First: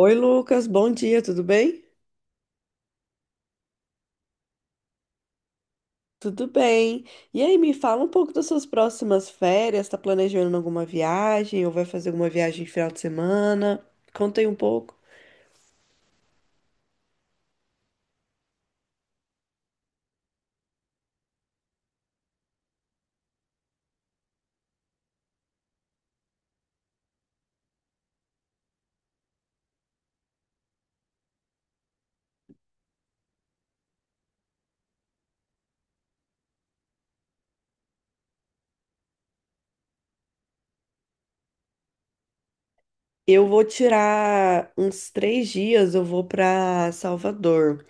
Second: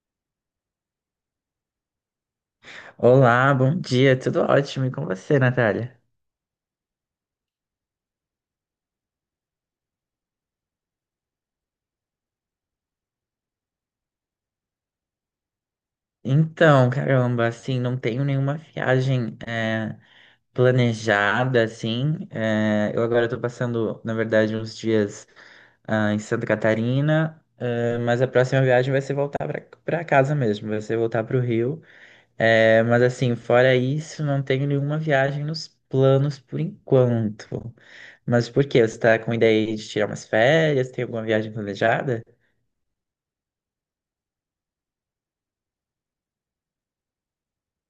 Oi, Lucas, bom dia, tudo bem? Olá, bom dia, tudo ótimo. E com você, Natália? Tudo bem. E aí, me fala um pouco das suas próximas férias. Tá planejando alguma viagem ou vai fazer alguma viagem de final de semana? Conta aí um pouco. Não tenho nenhuma viagem planejada, assim. Eu agora tô passando, na verdade, uns dias em Santa Catarina, é, mas a próxima viagem vai ser voltar pra casa mesmo, vai ser voltar pro Rio. É, mas assim, fora isso, não tenho nenhuma viagem nos planos por enquanto. Mas por quê? Você tá com ideia aí de tirar umas férias? Tem alguma viagem planejada? Eu vou tirar uns 3 dias, eu vou para Salvador.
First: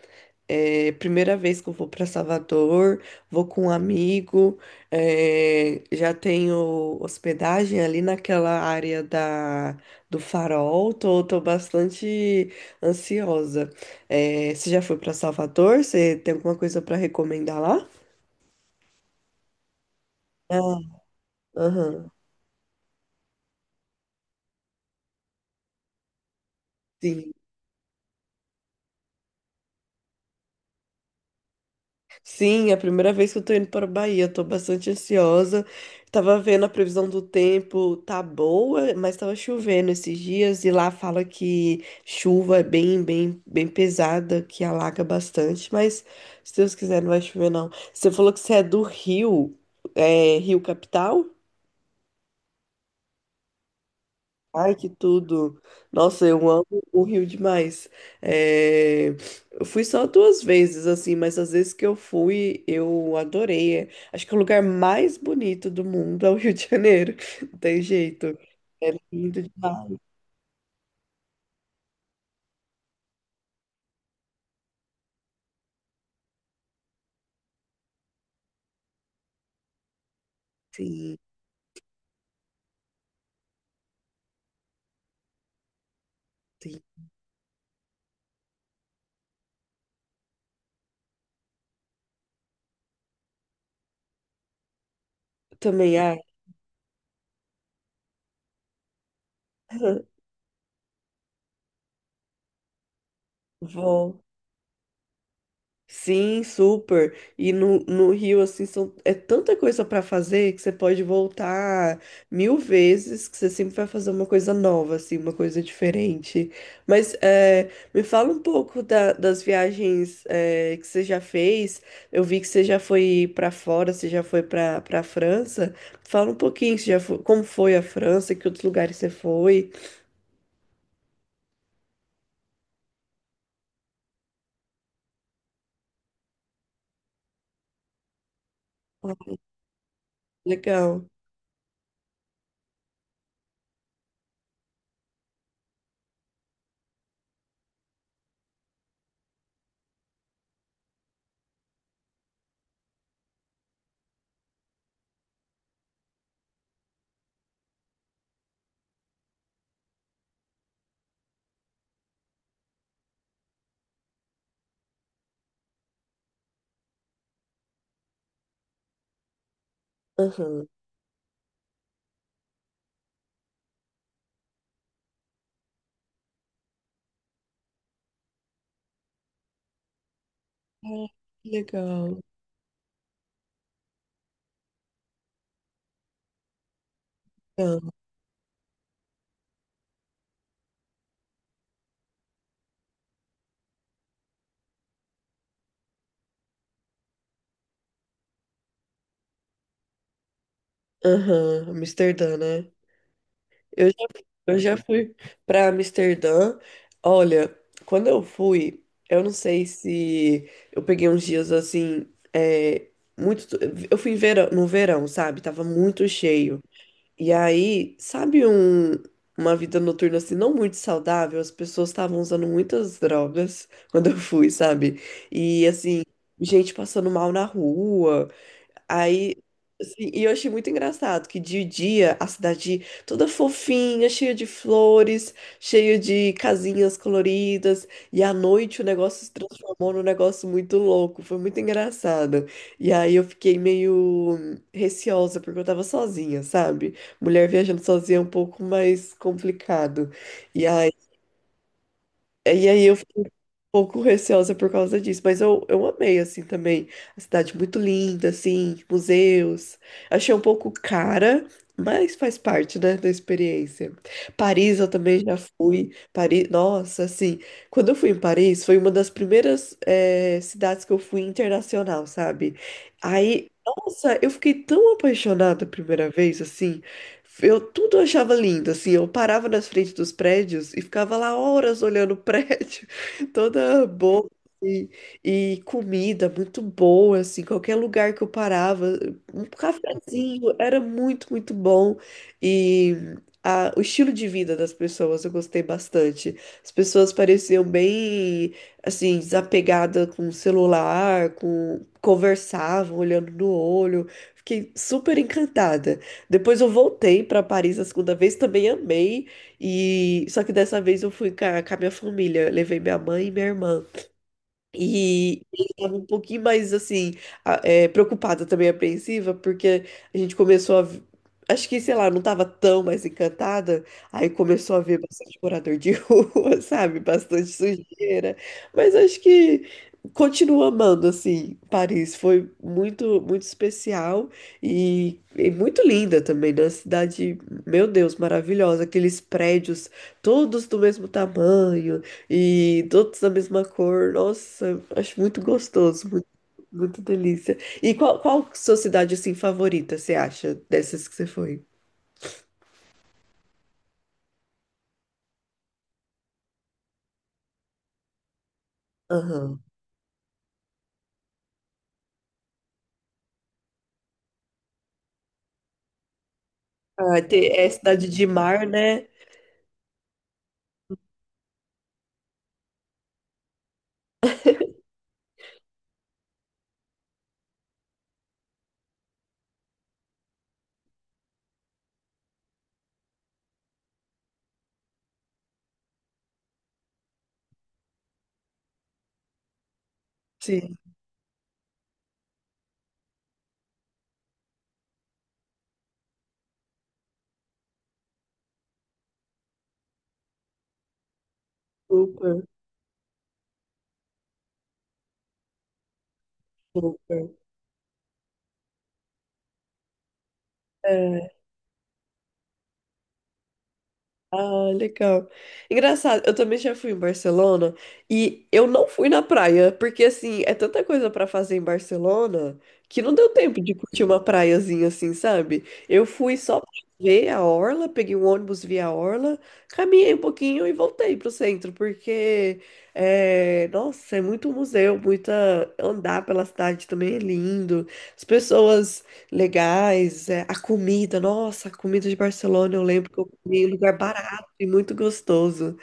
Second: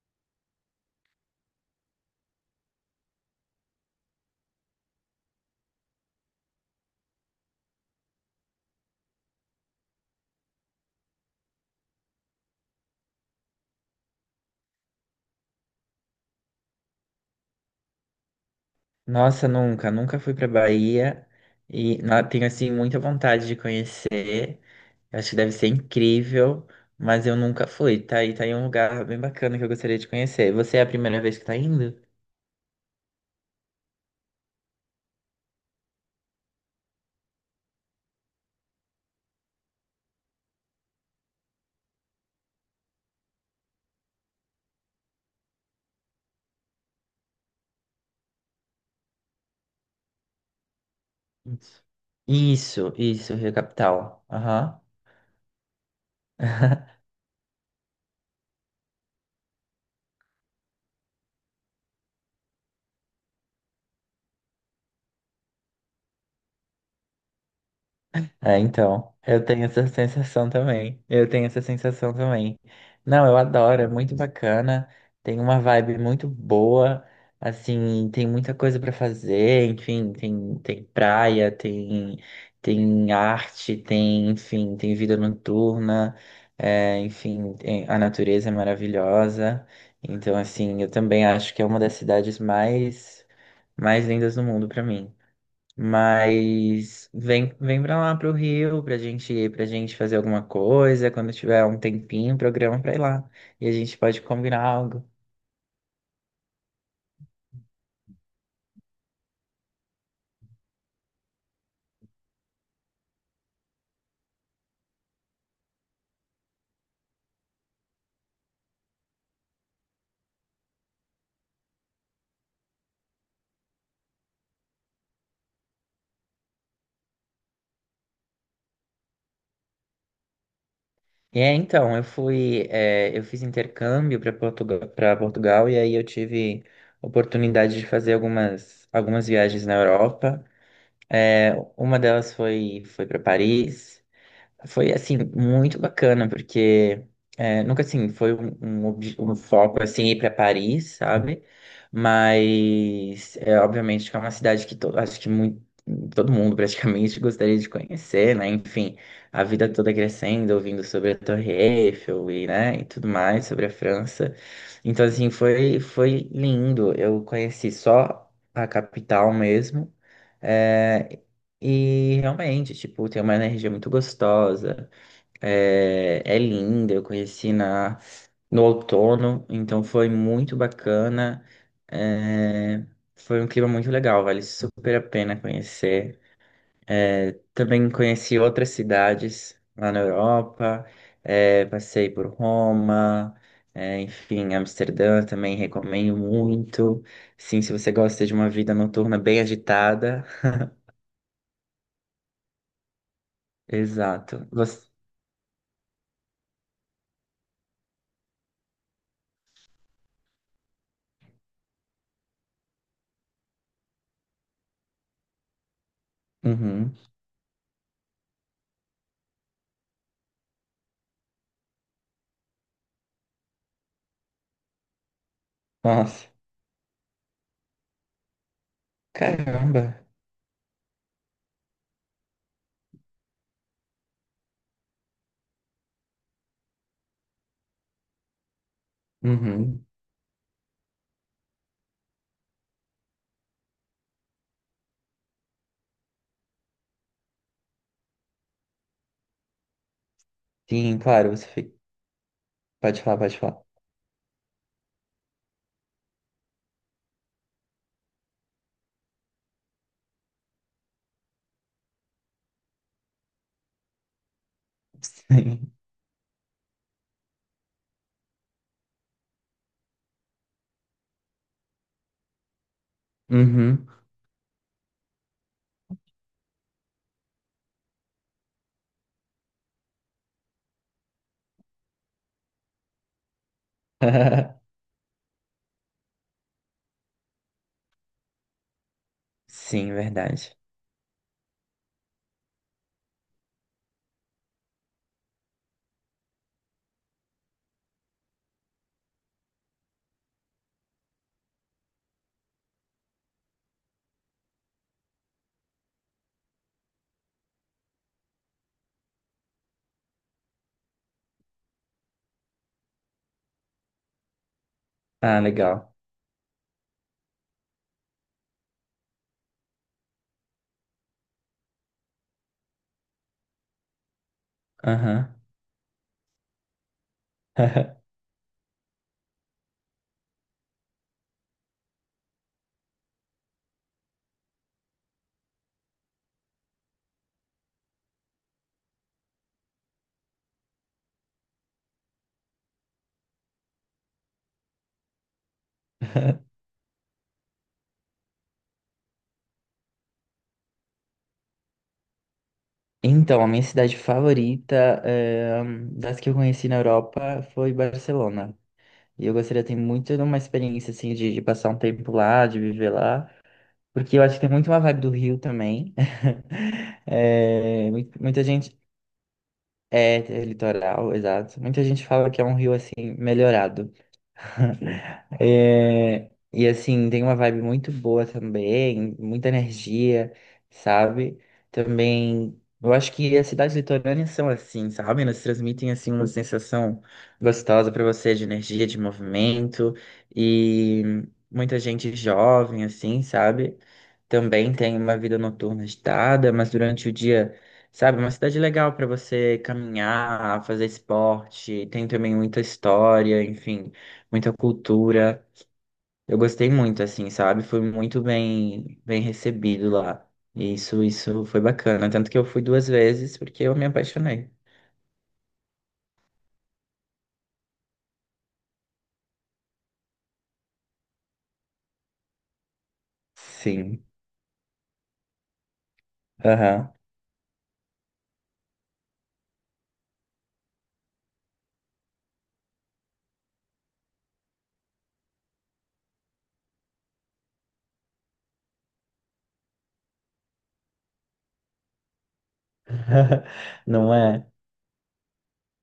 É, primeira vez que eu vou para Salvador, vou com um amigo, é, já tenho hospedagem ali naquela área do Farol, tô bastante ansiosa. É, você já foi para Salvador? Você tem alguma coisa para recomendar lá? Nossa, nunca fui pra Ah, Bahia e aham, tenho assim muita vontade de conhecer. Eu acho que deve ser incrível, mas sim. eu nunca fui. Tá aí um lugar bem bacana que eu gostaria de conhecer. Você é a primeira vez que tá indo? Sim, é a primeira vez que eu tô indo para a Bahia, tô bastante ansiosa. Tava vendo a previsão do tempo, tá boa, mas tava chovendo esses dias e lá fala que chuva é bem, bem, bem pesada, que alaga bastante, mas se Deus quiser não vai chover não. Você falou que você é do Rio, é Rio Capital? Isso, isso, Rio Capital. Ai, Aham. que tudo! Nossa, eu amo o Rio demais. É, eu fui só 2 vezes, assim, mas as vezes que eu fui, eu adorei. É, acho que o lugar mais bonito do mundo é o Rio de Janeiro. Não tem jeito. É, É então, lindo eu tenho essa demais. sensação também. Eu tenho essa sensação também. Não, eu adoro, é muito bacana. Tem uma vibe muito boa. Assim, tem muita coisa pra fazer. Enfim, tem Sim, praia, tem, tem arte, tem, enfim, tem vida noturna. sim. A natureza é maravilhosa. Então, assim, eu também acho que é uma das cidades mais lindas do mundo pra mim. Eu também, ai, Mas vem pra lá pro Rio pra pra gente fazer alguma coisa. Quando tiver um tempinho, programa pra ir lá. E a gente vou. pode combinar algo. Sim, super. E no Rio, assim, é tanta coisa para fazer que você pode voltar 1.000 vezes, que você sempre vai fazer uma coisa nova, assim, uma coisa diferente. Mas é, me fala um pouco das viagens que você já fez. Eu vi que você já foi para fora, você já foi para França. Fala um pouquinho, você já como foi a França, que outros lugares você foi. Eu fui, é, eu fiz intercâmbio para Portugal e aí eu tive oportunidade de fazer algumas Ah, viagens na Europa. legal. É, uma delas foi, foi para Paris. Foi, assim, muito bacana, porque é, nunca, assim, foi um foco, assim, ir para Paris, sabe? Mas, é, obviamente, que é uma cidade que acho que muito, todo mundo, praticamente, gostaria de conhecer, né? Enfim, a vida toda crescendo, ouvindo sobre a Torre Eiffel e, né, e tudo mais, sobre a França. Então, assim, foi lindo. Eu conheci só a capital mesmo. Aham. É, e realmente, tipo, tem uma energia muito gostosa, é linda. Eu conheci no outono, então foi muito Ah, bacana. que legal. É, foi um clima muito legal, vale super a pena conhecer. Legal. Também conheci outras cidades lá na Europa, é, passei por Roma, é, enfim, Amsterdã também recomendo muito. Sim, se você gosta de uma vida noturna bem agitada, Aham. Amsterdã, né? Eu já, exato. eu já Você... fui para Amsterdã. Olha, quando eu fui, eu não sei se eu peguei uns dias assim, é, muito. Eu fui no verão, sabe? Tava muito cheio. uhum. E aí, sabe uma vida noturna assim, não muito saudável? As pessoas estavam usando muitas drogas quando eu fui, sabe? E assim, Nossa, gente passando mal na rua. Aí, caramba. assim, e eu achei muito engraçado que de dia a cidade toda fofinha, cheia de flores, cheia de casinhas coloridas, e à noite o negócio se Uhum. transformou num negócio muito louco, foi muito engraçado. E aí eu fiquei meio receosa porque eu tava sozinha, sabe? Mulher viajando sozinha é um pouco mais complicado. E aí, Sim, claro, você fica... e aí eu pode falar, pode falar. pouco receosa por causa disso, mas eu amei, assim, também. A cidade muito linda, assim, museus. Achei um pouco cara, mas faz parte, né, da experiência. Paris eu também já Sim. fui. Paris, nossa, assim, quando eu fui em Paris, foi uma das primeiras, cidades que eu fui internacional, sabe? Aí, Uhum. nossa, eu fiquei tão apaixonada a primeira vez, assim. Eu tudo eu achava lindo, assim, eu parava nas frentes dos prédios e ficava lá horas olhando o prédio toda boa e, e comida muito boa, assim, qualquer lugar que eu parava, um Sim, cafezinho verdade. era muito, muito bom e o estilo de vida das pessoas eu gostei bastante. As pessoas pareciam bem, assim, desapegadas com o celular, com conversavam olhando no olho. Fiquei super encantada. Depois eu voltei para Paris a segunda vez, também amei. E só que dessa vez eu fui com a minha família, levei minha mãe e minha irmã. Ah, E eles legal. estavam um pouquinho mais assim, preocupada também, apreensiva, porque a gente começou a. Acho que, sei lá, não tava tão mais encantada. Aí começou a ver Aham. bastante morador de rua, sabe? Bastante sujeira. Mas acho que continuo amando, assim, Paris. Foi muito, muito especial e muito linda também, né? Cidade, meu Deus, maravilhosa. Aqueles prédios todos do mesmo tamanho e todos da mesma cor. Nossa, acho muito gostoso, muito, muito delícia. E qual sua cidade assim favorita, você acha, dessas que você foi? Então, a minha cidade favorita, das que eu conheci na Europa, foi Barcelona. E eu Aham. gostaria de ter muito de uma experiência, assim, de passar um tempo lá, de viver lá. Porque eu acho que tem muito uma vibe do Rio também. Ah, tem, é cidade de muita mar, gente, né? é, é litoral, exato. Muita gente fala que é um rio assim, melhorado. É, e assim, tem uma vibe muito boa também, muita energia, sabe? Também, eu acho que as cidades litorâneas são assim, sabe? Elas transmitem assim uma sensação gostosa pra você de energia, de movimento Sim, e muita gente jovem assim, sabe? Também tem uma vida noturna agitada, mas durante o dia, sabe, é uma cidade legal para você caminhar, fazer esporte, tem também super, muita história, enfim muita cultura. Eu gostei muito, assim, super. sabe? Fui muito bem recebido lá. É. Isso foi bacana. Tanto que eu fui duas vezes porque eu me apaixonei. Ah, legal. Engraçado, eu também já fui em Barcelona e eu não fui na praia, porque assim, é tanta coisa pra fazer em Barcelona que não deu tempo de Sim. curtir uma praiazinha assim, sabe? Eu fui só pra Aham. ver a orla, peguei um ônibus, vi a orla, caminhei um pouquinho e voltei pro centro, porque nossa, é muito museu, muita andar pela cidade também é lindo. As pessoas legais, a comida, nossa, a comida de Barcelona, eu lembro que eu comi em lugar Não é? e muito gostoso.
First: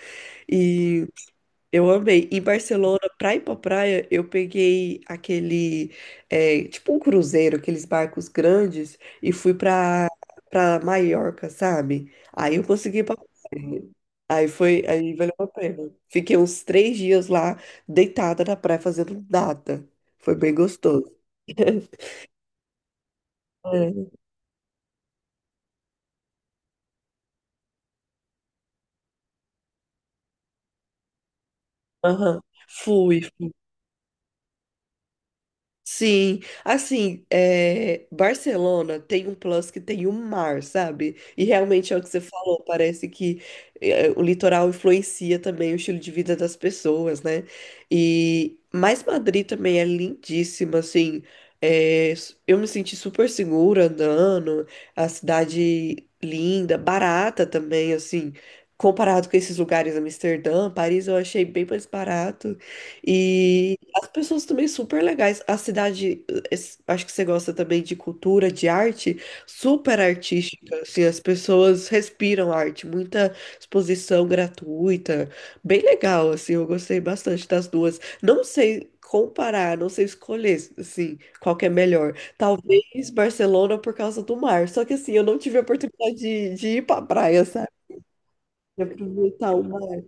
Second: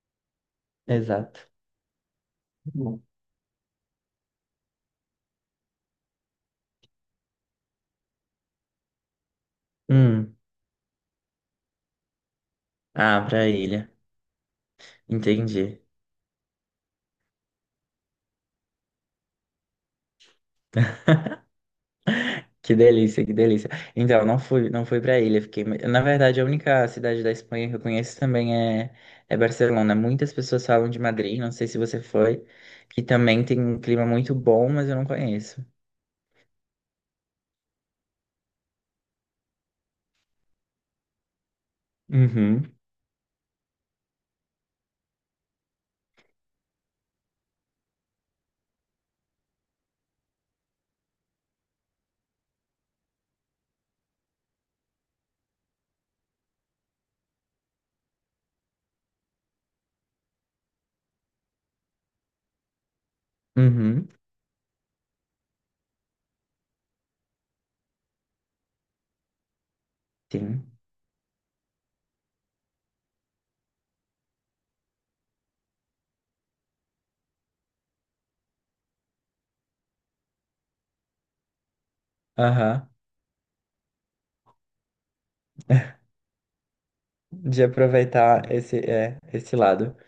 E Exato. eu amei. Em Barcelona, pra ir pra praia, eu peguei aquele, tipo um cruzeiro, aqueles barcos grandes, e fui pra, Hum. pra Maiorca, sabe? Aí eu consegui ir pra Ah, pra praia. ilha. Aí foi, aí valeu a Entendi. pena. Fiquei uns 3 dias lá, deitada na praia, fazendo nada. Foi bem gostoso. Que delícia, que delícia. É. Então, não fui para ilha, fiquei. Na verdade, a única cidade da Espanha que eu conheço também é, é Barcelona. Muitas pessoas falam de Madrid, não sei se você Aham. foi, que Fui. também tem um clima muito bom, mas eu não conheço. Sim, assim, Barcelona tem um plus que tem o mar, sabe? E realmente é o que você falou, Uhum. parece que o litoral influencia também o estilo de vida das pessoas, né? E mas Madrid também é lindíssima, assim, eu me senti super segura andando, a cidade linda, barata também, assim, comparado com esses lugares, Amsterdã, Paris, eu achei bem mais barato. E as Uhum, pessoas também super legais. A cidade, acho que você gosta também de cultura, de arte, super sim. artística. Assim, as pessoas respiram arte, muita exposição gratuita. Bem legal, assim, eu gostei bastante das duas. Não sei comparar, não sei escolher, assim, qual que é melhor. Aham. Talvez Barcelona por causa do mar. Só que, assim, eu não tive a oportunidade de ir pra praia, De sabe? aproveitar esse, De é, aproveitar esse o lado. mar.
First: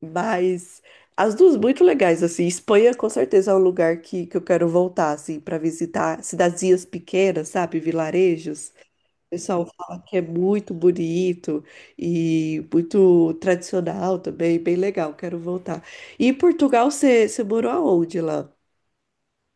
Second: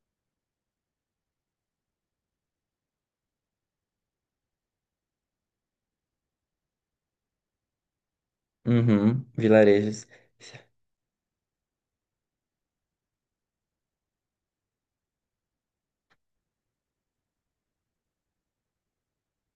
Mas as duas muito legais, assim. Espanha com certeza é um lugar que eu quero voltar, assim, para visitar cidadezinhas pequenas, sabe? Vilarejos. Uhum, O pessoal fala vilarejos. que é muito bonito e muito tradicional também, bem legal, quero voltar. E em Portugal, você morou aonde lá?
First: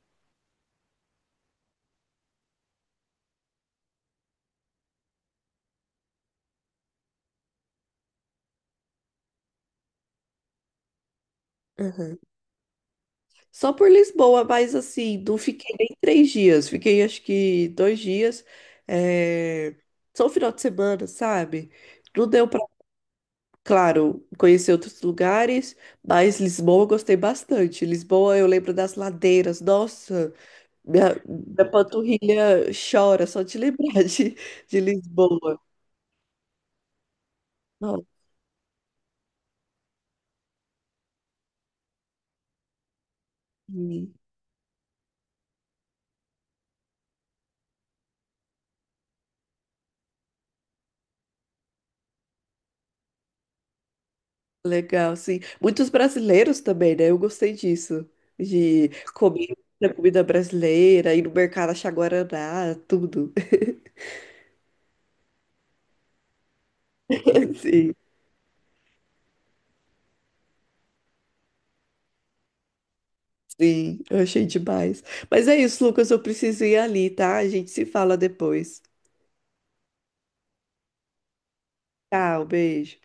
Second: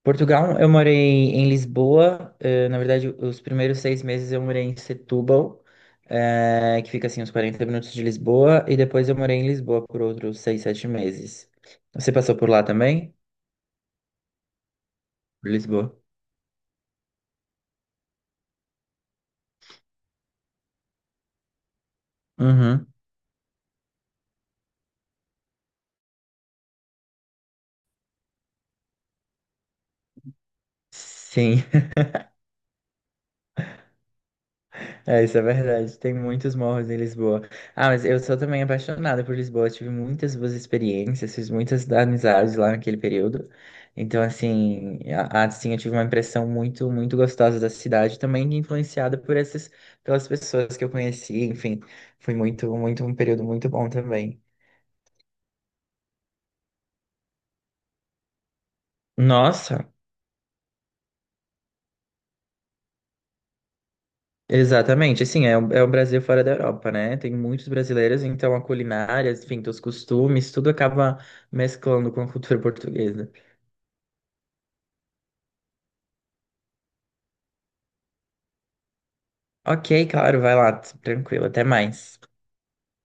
Portugal, eu morei em Lisboa. Eh, na verdade, os primeiros 6 meses eu morei em Setúbal, que fica assim uns 40 minutos de Lisboa, e depois eu morei em Lisboa por outros 6, 7 meses. Você Aham. passou por lá também? Só por Lisboa, mas assim, não Por fiquei nem Lisboa? 3 dias, fiquei acho que 2 dias, é, só o final de semana, sabe? Não deu pra, Uhum. claro, conhecer outros lugares, mas Lisboa eu gostei bastante. Lisboa eu lembro das ladeiras, nossa, minha, Sim. minha panturrilha chora só de lembrar de É, isso é Lisboa. verdade. Tem muitos morros em Lisboa. Ah, Nossa. mas eu sou também apaixonada por Lisboa. Tive muitas boas experiências, fiz muitas amizades lá naquele período. Então, assim, assim, eu tive uma impressão muito, muito gostosa da cidade, também influenciada por essas, pelas pessoas que eu conheci. Enfim, foi muito, muito um período muito bom também. Legal, sim. Muitos brasileiros também, né? Eu gostei disso. De comer Nossa, a comida brasileira, ir no mercado achar guaraná, tudo. exatamente. Assim, é, é o Brasil fora da Europa, né? Tem muitos Sim, brasileiros, então a culinária, enfim, os costumes, tudo acaba mesclando com a cultura portuguesa. sim, eu achei demais. Mas é isso, Lucas, eu preciso ir ali, tá? A gente se fala depois. Ok, claro, vai lá, tranquilo, até mais. Tchau, beijo.